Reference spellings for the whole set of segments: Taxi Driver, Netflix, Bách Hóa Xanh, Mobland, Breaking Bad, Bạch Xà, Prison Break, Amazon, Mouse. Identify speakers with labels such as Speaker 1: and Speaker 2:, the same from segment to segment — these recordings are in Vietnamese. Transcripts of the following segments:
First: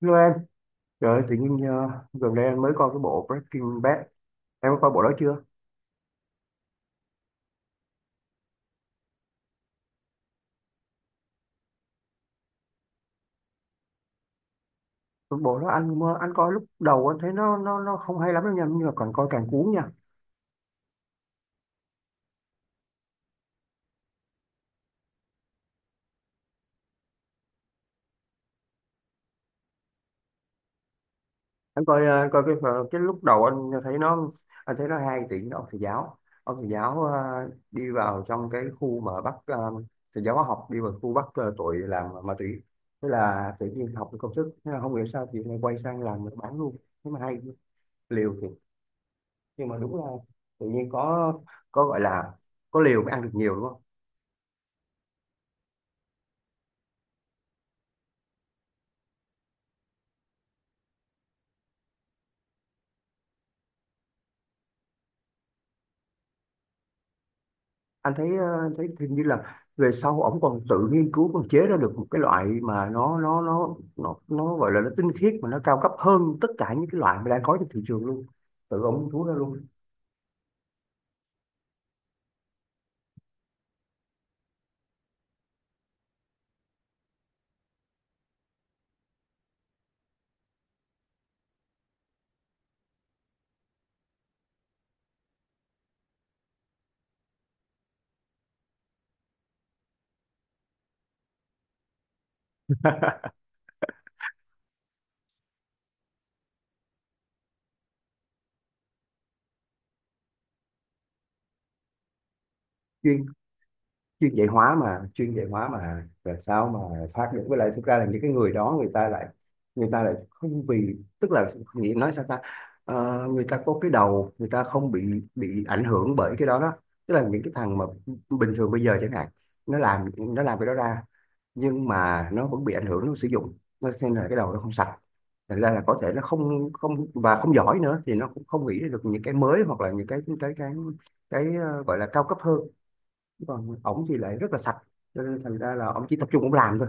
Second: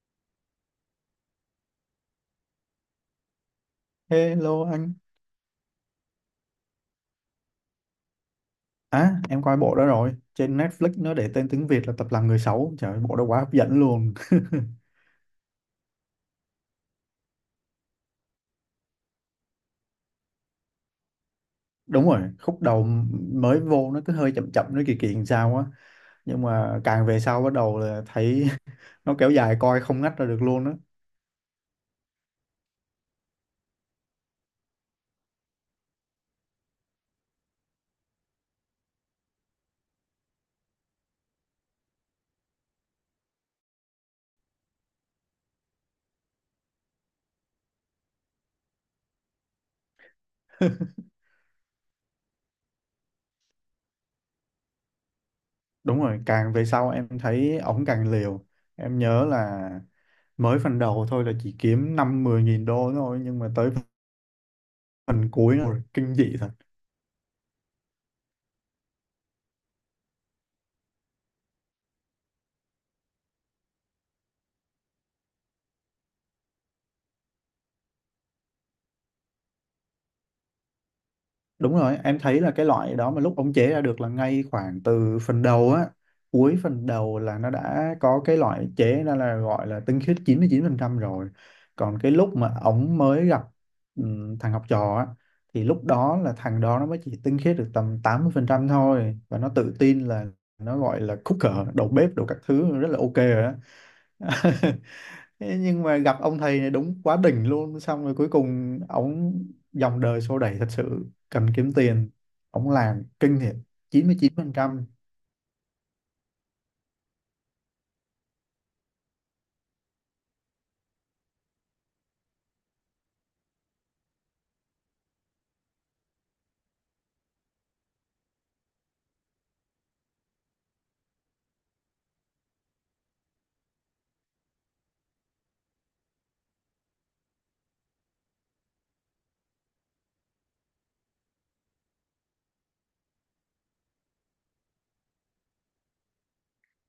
Speaker 1: Hello em, trời ơi, tự nhiên gần đây anh mới coi cái bộ Breaking Bad.
Speaker 2: Hello
Speaker 1: Em có coi
Speaker 2: anh.
Speaker 1: bộ đó chưa?
Speaker 2: À, em coi bộ đó rồi. Trên Netflix nó để tên tiếng Việt là Tập làm người xấu. Trời ơi, bộ đó quá hấp dẫn luôn.
Speaker 1: Cái bộ đó anh coi lúc đầu anh thấy nó không hay lắm đâu nha, nhưng mà càng coi càng cuốn nha.
Speaker 2: Đúng rồi, khúc đầu mới vô nó cứ hơi chậm chậm, nó kỳ kỳ làm sao á. Nhưng mà càng về sau bắt đầu là thấy nó kéo dài coi không ngắt ra được luôn á.
Speaker 1: Anh coi cái lúc đầu anh thấy nó hay thì nó ông thầy giáo, ông thầy giáo ờ, đi vào trong cái khu mà thầy giáo hóa học đi vào khu tội làm ma túy. Thế là tự nhiên học được công thức, thế là không hiểu sao thì lại quay sang làm bán luôn. Thế mà hay, liều thiệt. Nhưng mà đúng là tự nhiên có gọi là có liều mới ăn được nhiều đúng không?
Speaker 2: Đúng rồi, càng về sau em thấy ổng càng liều. Em nhớ là mới phần đầu thôi là chỉ kiếm 5-10 nghìn đô thôi. Nhưng mà tới phần cuối nó kinh dị thật.
Speaker 1: Anh thấy hình như là về sau ổng còn tự nghiên cứu còn chế ra được một cái loại mà nó gọi là nó tinh khiết mà nó cao cấp hơn tất cả những cái loại mà đang có trên thị trường luôn, tự ổng thú ra luôn.
Speaker 2: Đúng rồi, em thấy là cái loại đó mà lúc ông chế ra được là ngay khoảng từ phần đầu á, cuối phần đầu là nó đã có cái loại chế ra là gọi là tinh khiết chín chín mươi chín phần trăm rồi. Còn cái lúc mà ổng mới gặp thằng học trò á, thì lúc đó là thằng đó nó mới chỉ tinh khiết được tầm 80% thôi. Và nó tự tin là nó gọi là cooker, đầu bếp, đồ các thứ rất là ok rồi á. Thế nhưng mà gặp ông thầy này đúng quá đỉnh luôn, xong rồi cuối cùng ông dòng đời xô đẩy thật sự cần kiếm tiền, ông làm
Speaker 1: chuyên
Speaker 2: kinh thiệt,
Speaker 1: chuyên dạy hóa
Speaker 2: 99%.
Speaker 1: mà làm sao mà thoát được, với lại thực ra là những cái người đó người ta lại không, vì tức là nghĩ nói sao ta. Người ta có cái đầu, người ta không bị ảnh hưởng bởi cái đó đó, tức là những cái thằng mà bình thường bây giờ chẳng hạn nó làm cái đó ra, nhưng mà nó vẫn bị ảnh hưởng, nó sử dụng, nó xem là cái đầu nó không sạch, thành ra là có thể nó không không và không giỏi nữa thì nó cũng không nghĩ ra được những cái mới, hoặc là những gọi là cao cấp hơn, còn ổng thì lại rất là sạch, cho nên thành ra là ổng chỉ tập trung ổng làm thôi.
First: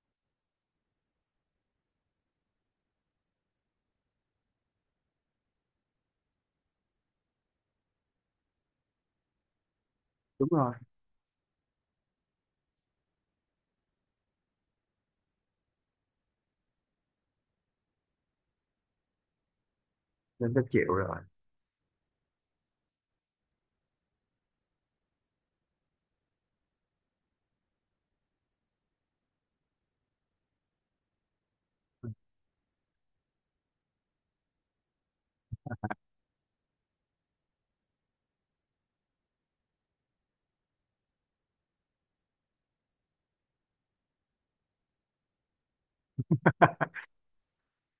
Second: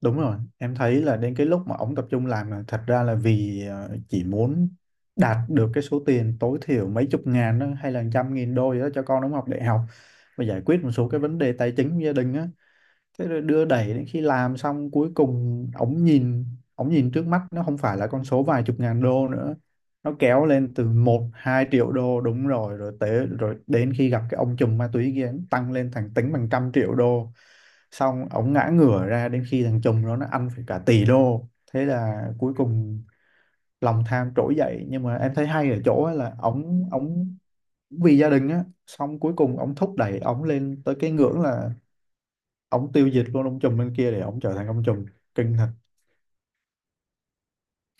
Speaker 2: Đúng rồi, em thấy là đến cái lúc mà ông tập trung làm là thật ra là vì chỉ muốn đạt được cái số tiền tối thiểu mấy chục ngàn đó, hay là trăm nghìn đô gì đó cho con ông học đại học và
Speaker 1: Đúng
Speaker 2: giải
Speaker 1: rồi,
Speaker 2: quyết một số cái vấn đề tài chính của gia đình á. Thế rồi đưa đẩy đến khi làm xong, cuối cùng ổng nhìn trước mắt nó không phải là con số vài chục ngàn đô nữa, nó kéo
Speaker 1: nên tôi
Speaker 2: lên từ
Speaker 1: chịu rồi.
Speaker 2: 1-2 triệu đô, đúng rồi, rồi tới, rồi đến khi gặp cái ông trùm ma túy kia nó tăng lên thành tính bằng trăm triệu đô. Xong ổng ngã ngửa ra đến khi thằng trùm đó nó ăn phải cả tỷ đô. Thế là cuối cùng lòng tham trỗi dậy, nhưng mà em thấy hay ở chỗ á là ổng ổng vì gia đình á, xong cuối cùng ổng thúc đẩy ổng lên tới cái ngưỡng là ông tiêu diệt luôn ông trùm bên kia để ông trở thành ông trùm. Kinh thật.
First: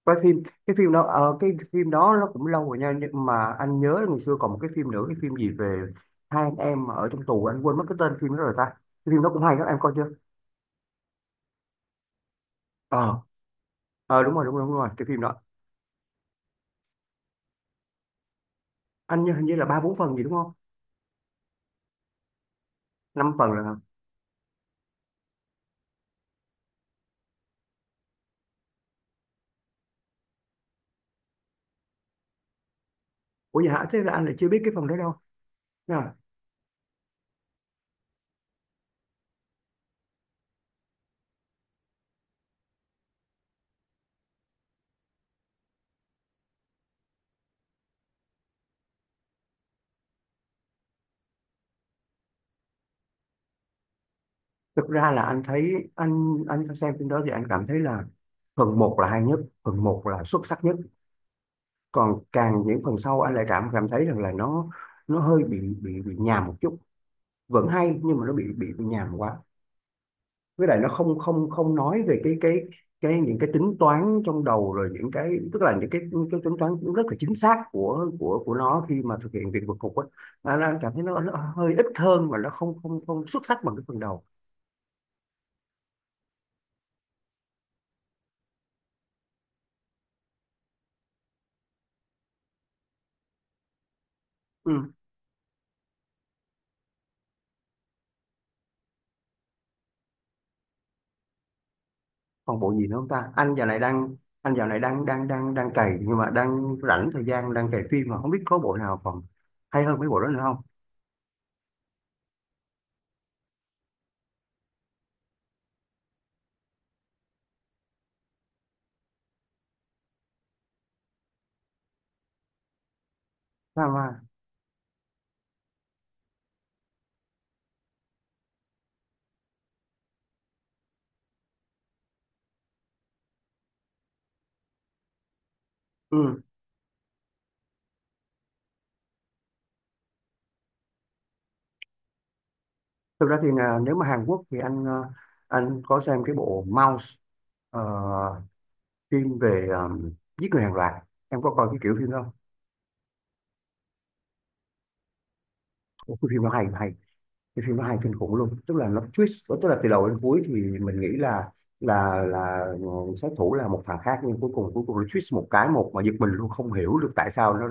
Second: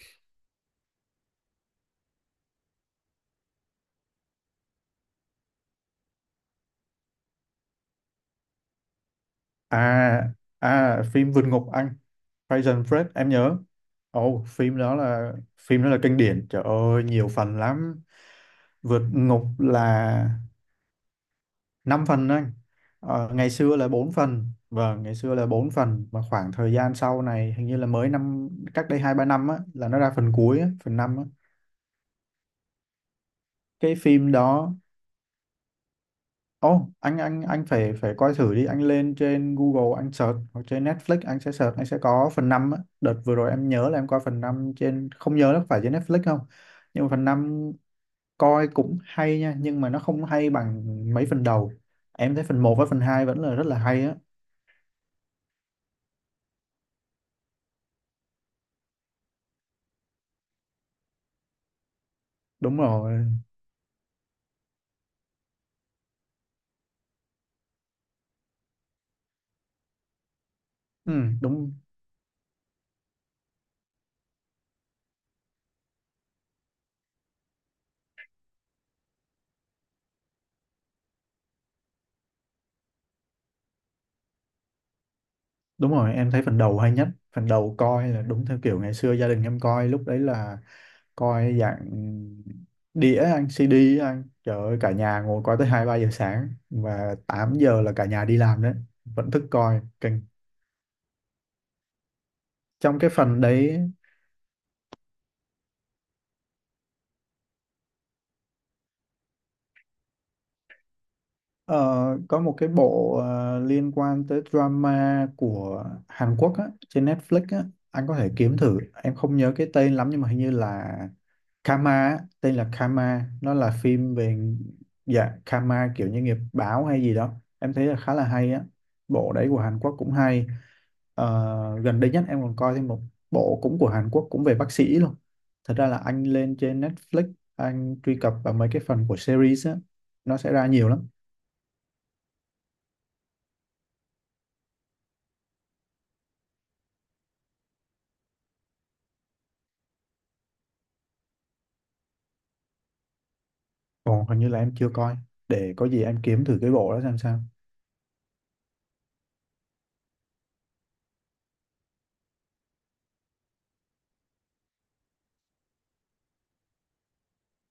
Speaker 1: Cái phim đó nó cũng lâu rồi nha, nhưng mà anh nhớ ngày xưa còn một cái phim nữa, cái phim gì về hai anh em ở trong tù, anh quên mất cái tên phim đó rồi ta. Cái phim đó cũng hay đó, em coi chưa?
Speaker 2: À à phim vượt ngục anh, Prison Break
Speaker 1: Ờ,
Speaker 2: em nhớ.
Speaker 1: ờ, đúng
Speaker 2: Ồ,
Speaker 1: rồi, đúng rồi, đúng
Speaker 2: phim
Speaker 1: rồi,
Speaker 2: đó
Speaker 1: cái phim
Speaker 2: là
Speaker 1: đó.
Speaker 2: phim đó là kinh điển, trời ơi, nhiều phần lắm. Vượt
Speaker 1: Anh nhớ
Speaker 2: ngục
Speaker 1: hình như là ba bốn phần gì
Speaker 2: là
Speaker 1: đúng không?
Speaker 2: 5 phần anh.
Speaker 1: Năm
Speaker 2: Ngày
Speaker 1: phần là,
Speaker 2: xưa là 4 phần, vâng, ngày xưa là 4 phần, mà khoảng thời gian sau này hình như là mới năm. Cách đây 2-3 năm á là nó ra phần cuối á, phần 5 á.
Speaker 1: ủa vậy hả?
Speaker 2: Cái
Speaker 1: Thế là anh
Speaker 2: phim
Speaker 1: lại chưa biết cái
Speaker 2: đó,
Speaker 1: phần đó đâu. À,
Speaker 2: ồ, anh phải phải coi thử đi, anh lên trên Google anh search, hoặc trên Netflix anh sẽ search anh sẽ có phần 5 á. Đợt vừa rồi em nhớ là em coi phần 5 trên, không nhớ nó phải trên Netflix không. Nhưng mà phần 5 coi cũng hay nha, nhưng mà nó không hay bằng mấy phần đầu. Em thấy phần 1 với phần 2 vẫn là rất là hay á.
Speaker 1: thực ra là anh thấy anh xem phim đó thì anh cảm thấy là phần một là hay nhất, phần một là xuất sắc nhất, còn càng
Speaker 2: Đúng
Speaker 1: những phần
Speaker 2: rồi.
Speaker 1: sau anh lại cảm cảm thấy rằng là nó hơi bị nhàm một chút, vẫn hay nhưng mà nó bị nhàm quá, với lại nó
Speaker 2: Ừ,
Speaker 1: không không
Speaker 2: đúng
Speaker 1: không nói về cái những cái tính toán trong đầu, rồi những cái, tức là những cái tính toán cũng rất là chính xác của nó khi mà thực hiện việc vượt cục á, anh cảm thấy nó hơi ít hơn và nó không không không xuất sắc bằng cái phần đầu.
Speaker 2: đúng rồi, em thấy phần đầu hay nhất. Phần đầu coi là đúng theo kiểu ngày xưa gia đình em coi, lúc đấy là coi dạng đĩa anh, CD anh, trời ơi,
Speaker 1: Ừ.
Speaker 2: cả nhà ngồi coi tới 2-3 giờ sáng và 8 giờ là cả nhà đi làm đấy, vẫn thức coi kinh.
Speaker 1: Còn bộ gì nữa
Speaker 2: Trong
Speaker 1: không
Speaker 2: cái
Speaker 1: ta,
Speaker 2: phần đấy,
Speaker 1: anh dạo này đang đang đang đang cày, nhưng mà đang rảnh thời gian, đang cày phim mà không biết có bộ nào còn hay hơn mấy bộ đó nữa không.
Speaker 2: ờ, có một cái bộ liên quan tới drama của Hàn Quốc á, trên Netflix á, anh có thể kiếm thử. Em không nhớ cái tên lắm nhưng mà hình như là Karma á, tên là Karma, nó là
Speaker 1: À,
Speaker 2: phim
Speaker 1: mà.
Speaker 2: về, dạ, Karma kiểu như nghiệp báo hay gì đó. Em thấy là khá là hay á, bộ đấy của Hàn Quốc cũng hay. Ờ, gần đây nhất em còn coi thêm một bộ cũng của Hàn Quốc cũng về bác sĩ luôn. Thật ra là anh
Speaker 1: Ừ.
Speaker 2: lên trên Netflix anh truy cập vào mấy cái phần của series á, nó sẽ ra nhiều lắm.
Speaker 1: Thực ra thì là nếu mà Hàn Quốc thì anh có xem cái bộ Mouse, ờ, phim về giết người hàng loạt, em có coi cái kiểu phim đó không?
Speaker 2: Còn hình như là em chưa coi, để có gì
Speaker 1: Ủa,
Speaker 2: em kiếm thử cái bộ đó xem sao.
Speaker 1: cái phim nó hay kinh khủng luôn, tức là nó twist, tức là từ đầu đến cuối thì mình nghĩ là sát thủ là một thằng khác, nhưng cuối cùng nó twist một cái, một mà giật mình luôn, không hiểu được tại sao nó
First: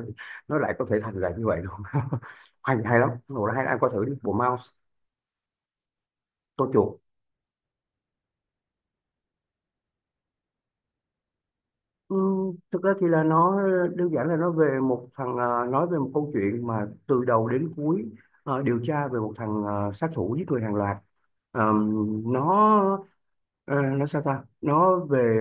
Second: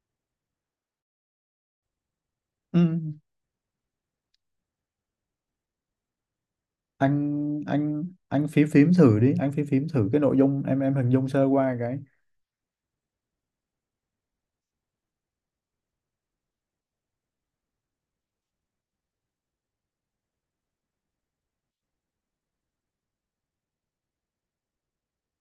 Speaker 1: nó lại có thể thành ra như vậy luôn. Hay
Speaker 2: Ừ.
Speaker 1: hay lắm, bộ đó hay lắm. Anh coi thử đi, bộ Mouse, tôi chuột.
Speaker 2: anh phím phím thử đi, anh phím phím thử cái nội dung, em hình dung sơ qua cái.
Speaker 1: Ừ, thực ra thì là nó đơn giản, là nó về một thằng à, nói về một câu chuyện mà từ đầu đến cuối à, điều tra về một thằng à, sát thủ giết người hàng loạt. Ờ, nó nó sao ta, nó về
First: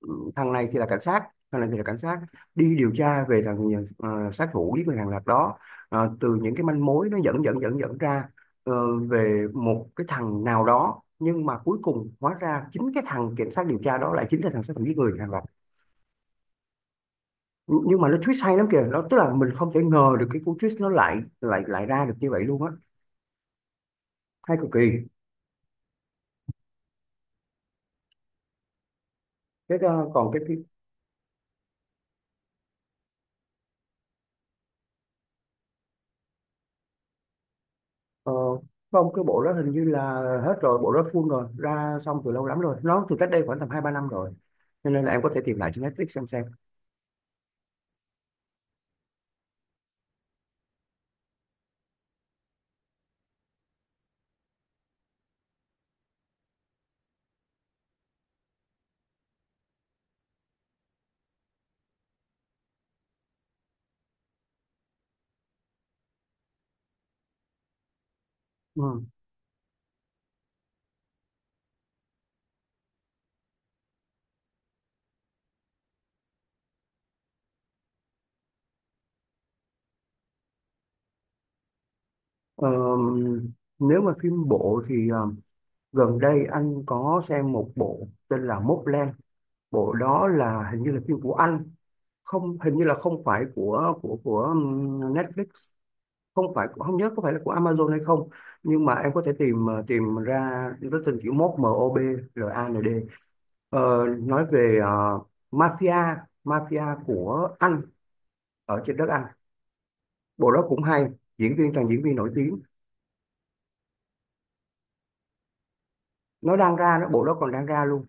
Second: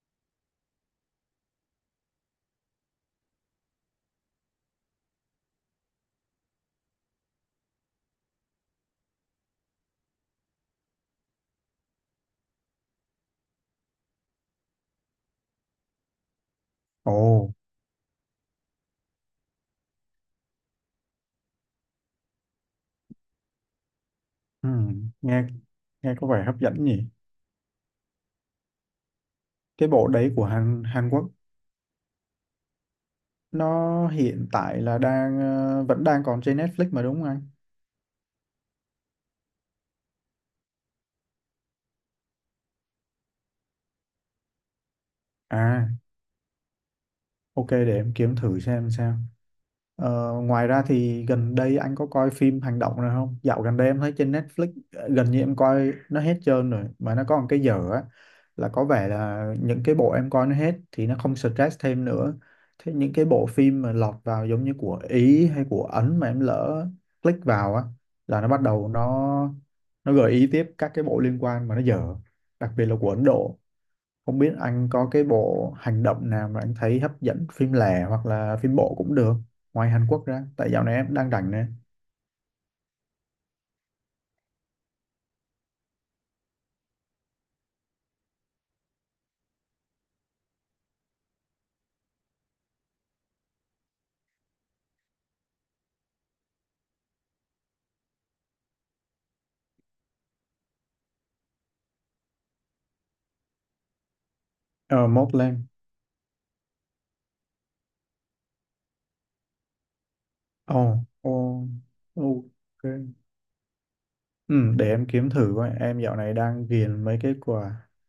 Speaker 1: ờ, thằng này thì là cảnh sát, đi điều tra về sát thủ giết người hàng loạt đó. Từ những cái manh mối nó dẫn dẫn dẫn dẫn ra, về một cái thằng nào đó, nhưng mà cuối cùng hóa ra chính cái thằng cảnh sát điều tra đó lại chính là thằng sát thủ giết người hàng loạt.
Speaker 2: Ồ.
Speaker 1: Nhưng mà nó twist hay lắm kìa, nó tức là mình không thể ngờ được cái cú twist nó lại lại lại ra được như vậy luôn á, hay
Speaker 2: Ừ,
Speaker 1: cực kỳ.
Speaker 2: nghe nghe có vẻ hấp dẫn nhỉ.
Speaker 1: cái
Speaker 2: Cái bộ
Speaker 1: ờ, còn
Speaker 2: đấy
Speaker 1: cái
Speaker 2: của
Speaker 1: phim-
Speaker 2: Hàn Hàn Quốc nó hiện tại là đang, vẫn đang còn trên Netflix mà đúng không anh?
Speaker 1: ờ, không cái bộ đó hình như là hết rồi, bộ đó full rồi, ra xong từ lâu lắm rồi, nó từ cách đây khoảng tầm hai ba năm rồi, cho nên là em có thể tìm lại trên
Speaker 2: À,
Speaker 1: Netflix xem xem.
Speaker 2: ok, để em kiếm thử xem sao. Ờ, ngoài ra thì gần đây anh có coi phim hành động nào không? Dạo gần đây em thấy trên Netflix, gần như em coi nó hết trơn rồi, mà nó có một cái dở á, là có vẻ là những cái bộ em coi nó hết thì nó không stress thêm nữa. Thế những cái bộ phim mà lọt vào giống như của Ý hay của Ấn mà em lỡ click vào á, là nó bắt đầu nó
Speaker 1: Ừ.
Speaker 2: nó gợi ý tiếp các cái bộ liên quan mà nó dở, đặc biệt là của Ấn Độ. Không biết anh có cái bộ hành động nào mà anh thấy hấp dẫn, phim lẻ hoặc là phim bộ cũng được, ngoài Hàn Quốc ra, tại dạo này em đang rảnh nè.
Speaker 1: Ờ, nếu mà phim bộ thì gần đây anh có xem một bộ tên là Mobland. Bộ đó là hình như là phim của anh, không, hình như là không phải của Netflix, không phải, không nhớ có phải là của Amazon hay không, nhưng mà em có thể tìm ra cái tên, chữ mốt Mobland. Nói về
Speaker 2: Ờ mốt lên.
Speaker 1: mafia mafia của Anh, ở trên đất Anh, bộ đó
Speaker 2: Ồ.
Speaker 1: cũng hay,
Speaker 2: Ồ,
Speaker 1: diễn viên toàn diễn viên nổi tiếng.
Speaker 2: ok. Ừ, để em kiếm thử coi, em dạo này
Speaker 1: nó
Speaker 2: đang
Speaker 1: đang ra
Speaker 2: ghiền
Speaker 1: nó
Speaker 2: mấy
Speaker 1: bộ
Speaker 2: cái
Speaker 1: đó còn đang
Speaker 2: của.
Speaker 1: ra luôn,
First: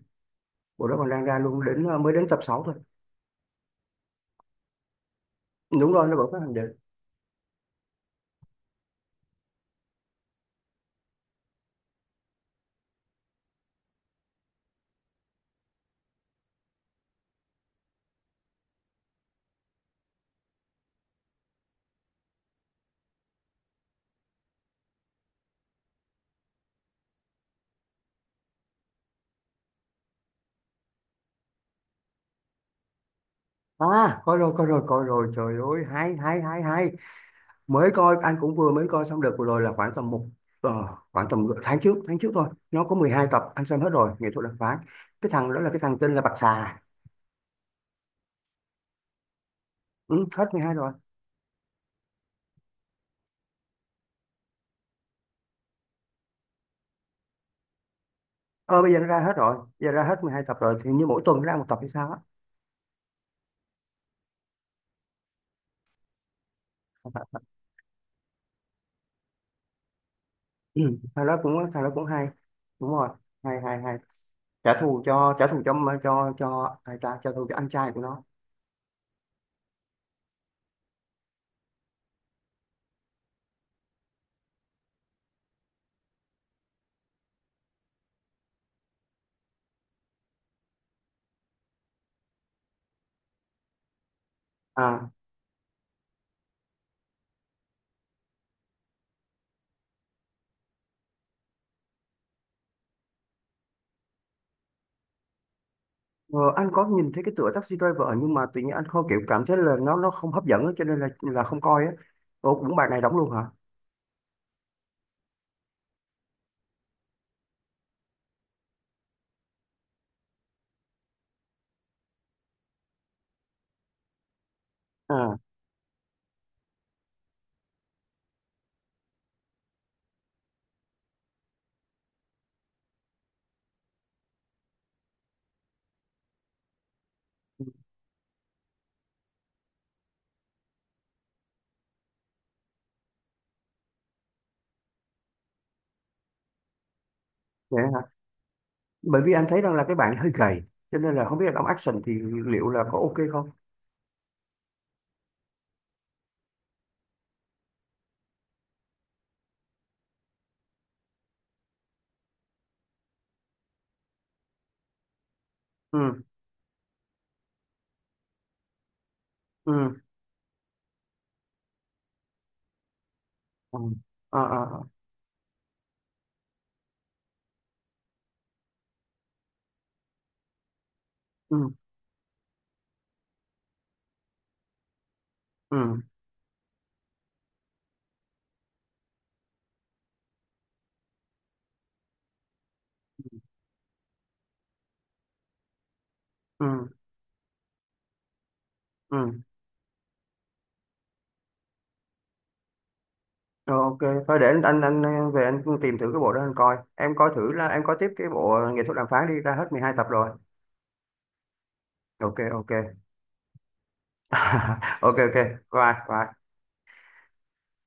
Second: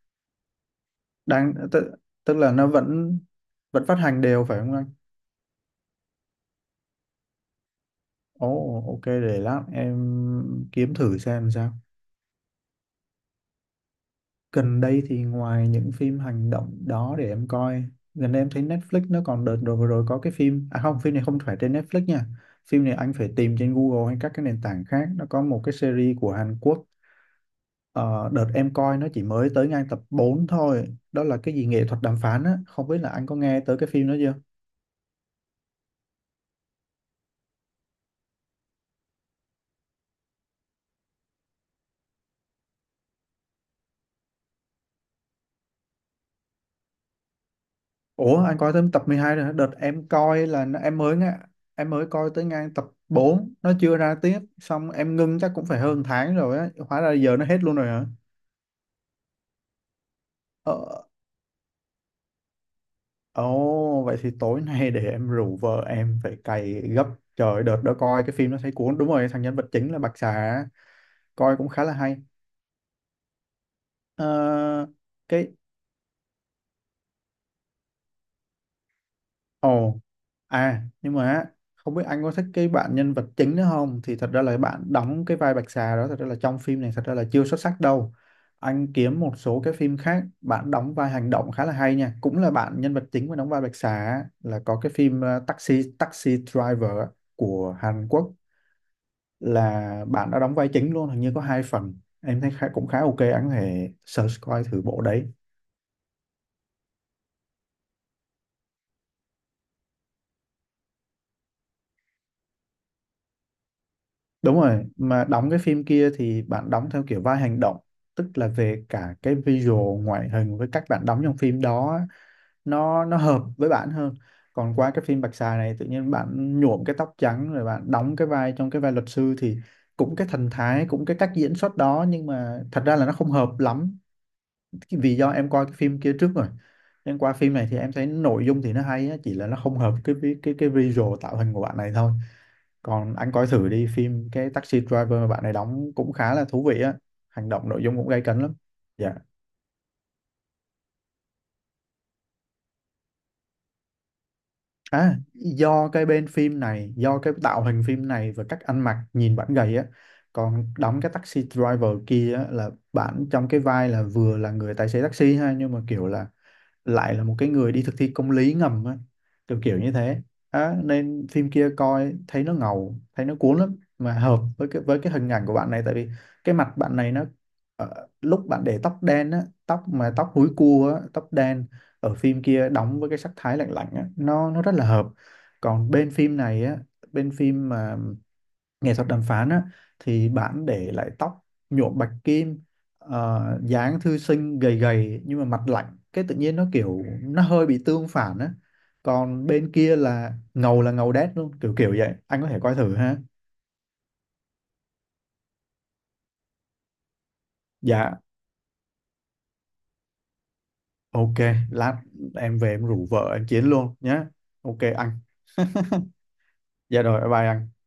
Speaker 2: Đang
Speaker 1: đến
Speaker 2: tức,
Speaker 1: mới đến
Speaker 2: tức
Speaker 1: tập
Speaker 2: là
Speaker 1: 6
Speaker 2: nó
Speaker 1: thôi.
Speaker 2: vẫn vẫn phát hành đều phải không anh?
Speaker 1: Đúng rồi, nó vẫn phát hành được.
Speaker 2: Ồ, ok, để lát em kiếm thử xem sao. Gần đây thì ngoài những phim hành động đó, để em coi, gần đây em thấy Netflix nó còn, đợt rồi vừa rồi có cái phim, à không, phim này không phải trên Netflix nha, phim này anh phải tìm trên Google hay các cái nền tảng khác. Nó có một cái series của Hàn Quốc. Ờ, đợt em coi nó chỉ mới tới ngang tập 4 thôi, đó là cái gì nghệ thuật đàm phán á, không biết là anh có nghe tới cái phim đó
Speaker 1: À,
Speaker 2: chưa.
Speaker 1: coi rồi, coi rồi, coi rồi, trời ơi, hay, hay, hay, hay. Mới coi anh cũng vừa mới coi xong được vừa rồi, là khoảng tầm ờ, khoảng tầm tháng trước thôi, nó có 12 tập, anh xem hết rồi, nghệ thuật đàm phán, cái thằng đó là cái thằng tên là Bạch Xà.
Speaker 2: Ủa, anh coi tới tập 12 rồi hả? Đợt em
Speaker 1: Ừ, hết
Speaker 2: coi
Speaker 1: mười
Speaker 2: là
Speaker 1: hai rồi.
Speaker 2: em mới nghe, em mới coi tới ngang tập 4, nó chưa ra tiếp xong em ngưng, chắc cũng phải hơn tháng rồi á, hóa ra giờ nó hết luôn rồi hả.
Speaker 1: Ờ bây giờ nó ra hết rồi, giờ ra hết 12 tập rồi thì
Speaker 2: Ờ.
Speaker 1: như mỗi tuần nó ra một tập hay sao á.
Speaker 2: Ồ, vậy thì tối nay để em rủ vợ em phải cày gấp. Trời ơi, đợt đó coi cái phim nó thấy cuốn, đúng rồi, thằng nhân vật chính là Bạch Xà á,
Speaker 1: Ừ. thằng đó cũng
Speaker 2: coi cũng
Speaker 1: thằng
Speaker 2: khá
Speaker 1: đó
Speaker 2: là
Speaker 1: cũng
Speaker 2: hay.
Speaker 1: hay. Đúng rồi, hay, hay, hay. trả
Speaker 2: Ờ,
Speaker 1: thù cho trả
Speaker 2: cái,
Speaker 1: thù cho cho ai ta, trả thù cho anh trai của nó.
Speaker 2: ồ, à, nhưng mà á, không biết anh có thích cái bạn nhân vật chính nữa không, thì thật ra là bạn đóng cái vai Bạch Xà đó, thật ra là trong phim này thật ra là chưa xuất sắc đâu. Anh kiếm một số cái phim khác bạn đóng vai hành động khá là hay nha, cũng là bạn nhân vật chính mà đóng vai Bạch Xà á, là có cái
Speaker 1: À,
Speaker 2: phim Taxi Taxi Driver á, của Hàn Quốc, là bạn đã đóng vai chính luôn, hình như có 2 phần. Em thấy khá, cũng khá ok, anh có thể search coi thử bộ đấy.
Speaker 1: ờ, anh có nhìn thấy cái tựa Taxi Driver, nhưng mà tự nhiên anh không kiểu cảm thấy là nó không hấp dẫn á, cho nên là không coi á. Ủa, cũng bài này đóng luôn hả?
Speaker 2: Đúng rồi, mà đóng cái phim kia thì bạn đóng theo kiểu vai hành động, tức là về cả cái visual, ngoại hình với cách bạn đóng trong phim đó á, nó hợp với bạn hơn. Còn qua cái phim Bạch
Speaker 1: À,
Speaker 2: Xà này tự nhiên bạn nhuộm cái tóc trắng rồi bạn đóng cái vai, trong cái vai luật sư, thì cũng cái thần thái, cũng cái cách diễn xuất đó, nhưng mà thật ra là nó không hợp lắm. Vì do em coi cái phim kia trước rồi, em qua phim này thì em thấy nội dung thì nó hay á, chỉ là nó không hợp cái cái visual tạo hình của bạn này thôi. Còn anh coi thử đi phim cái Taxi Driver mà bạn này đóng cũng khá là thú vị á, hành động nội
Speaker 1: vậy
Speaker 2: dung
Speaker 1: hả?
Speaker 2: cũng gay cấn lắm. Dạ.
Speaker 1: Bởi vì anh thấy rằng là cái bạn hơi gầy, cho nên là không biết là đóng action thì liệu là có ok không?
Speaker 2: À, do cái bên phim này, do cái tạo hình phim này và cách ăn mặc nhìn bạn gầy á. Còn đóng cái Taxi Driver kia á, là bạn trong cái vai là vừa là người tài xế taxi ha, nhưng mà kiểu
Speaker 1: Ừ,
Speaker 2: là lại là một cái người đi thực thi công lý ngầm á, kiểu kiểu như
Speaker 1: ừ,
Speaker 2: thế. Đó, nên phim kia coi thấy nó ngầu, thấy nó cuốn lắm,
Speaker 1: ừ,
Speaker 2: mà
Speaker 1: à,
Speaker 2: hợp
Speaker 1: à,
Speaker 2: với
Speaker 1: à,
Speaker 2: cái hình ảnh của bạn này, tại vì cái mặt bạn này nó, lúc bạn để tóc đen á, tóc mà tóc húi cua á, tóc
Speaker 1: ừ,
Speaker 2: đen ở phim kia đóng với cái sắc thái lạnh lạnh á, nó rất là hợp. Còn
Speaker 1: ừ,
Speaker 2: bên phim này á, bên phim mà nghệ thuật đàm phán á, thì bạn để lại tóc nhuộm bạch kim, dáng thư sinh gầy gầy, nhưng mà mặt lạnh cái tự nhiên nó
Speaker 1: ừ,
Speaker 2: kiểu nó hơi bị tương phản á.
Speaker 1: ừ.
Speaker 2: Còn bên kia là ngầu, là ngầu đét luôn, kiểu kiểu vậy anh có thể coi thử ha.
Speaker 1: Rồi, ok. Thôi để anh về, anh tìm thử cái bộ đó anh coi. Em coi thử, là em coi tiếp
Speaker 2: Dạ,
Speaker 1: cái bộ nghệ thuật đàm phán đi, ra hết 12 tập rồi.
Speaker 2: ok, lát
Speaker 1: Ok,
Speaker 2: em
Speaker 1: ok.
Speaker 2: về em rủ vợ em chiến luôn nhé. Ok
Speaker 1: Ok,
Speaker 2: anh,
Speaker 1: ok. Bye, bye.
Speaker 2: dạ rồi, bye bye anh.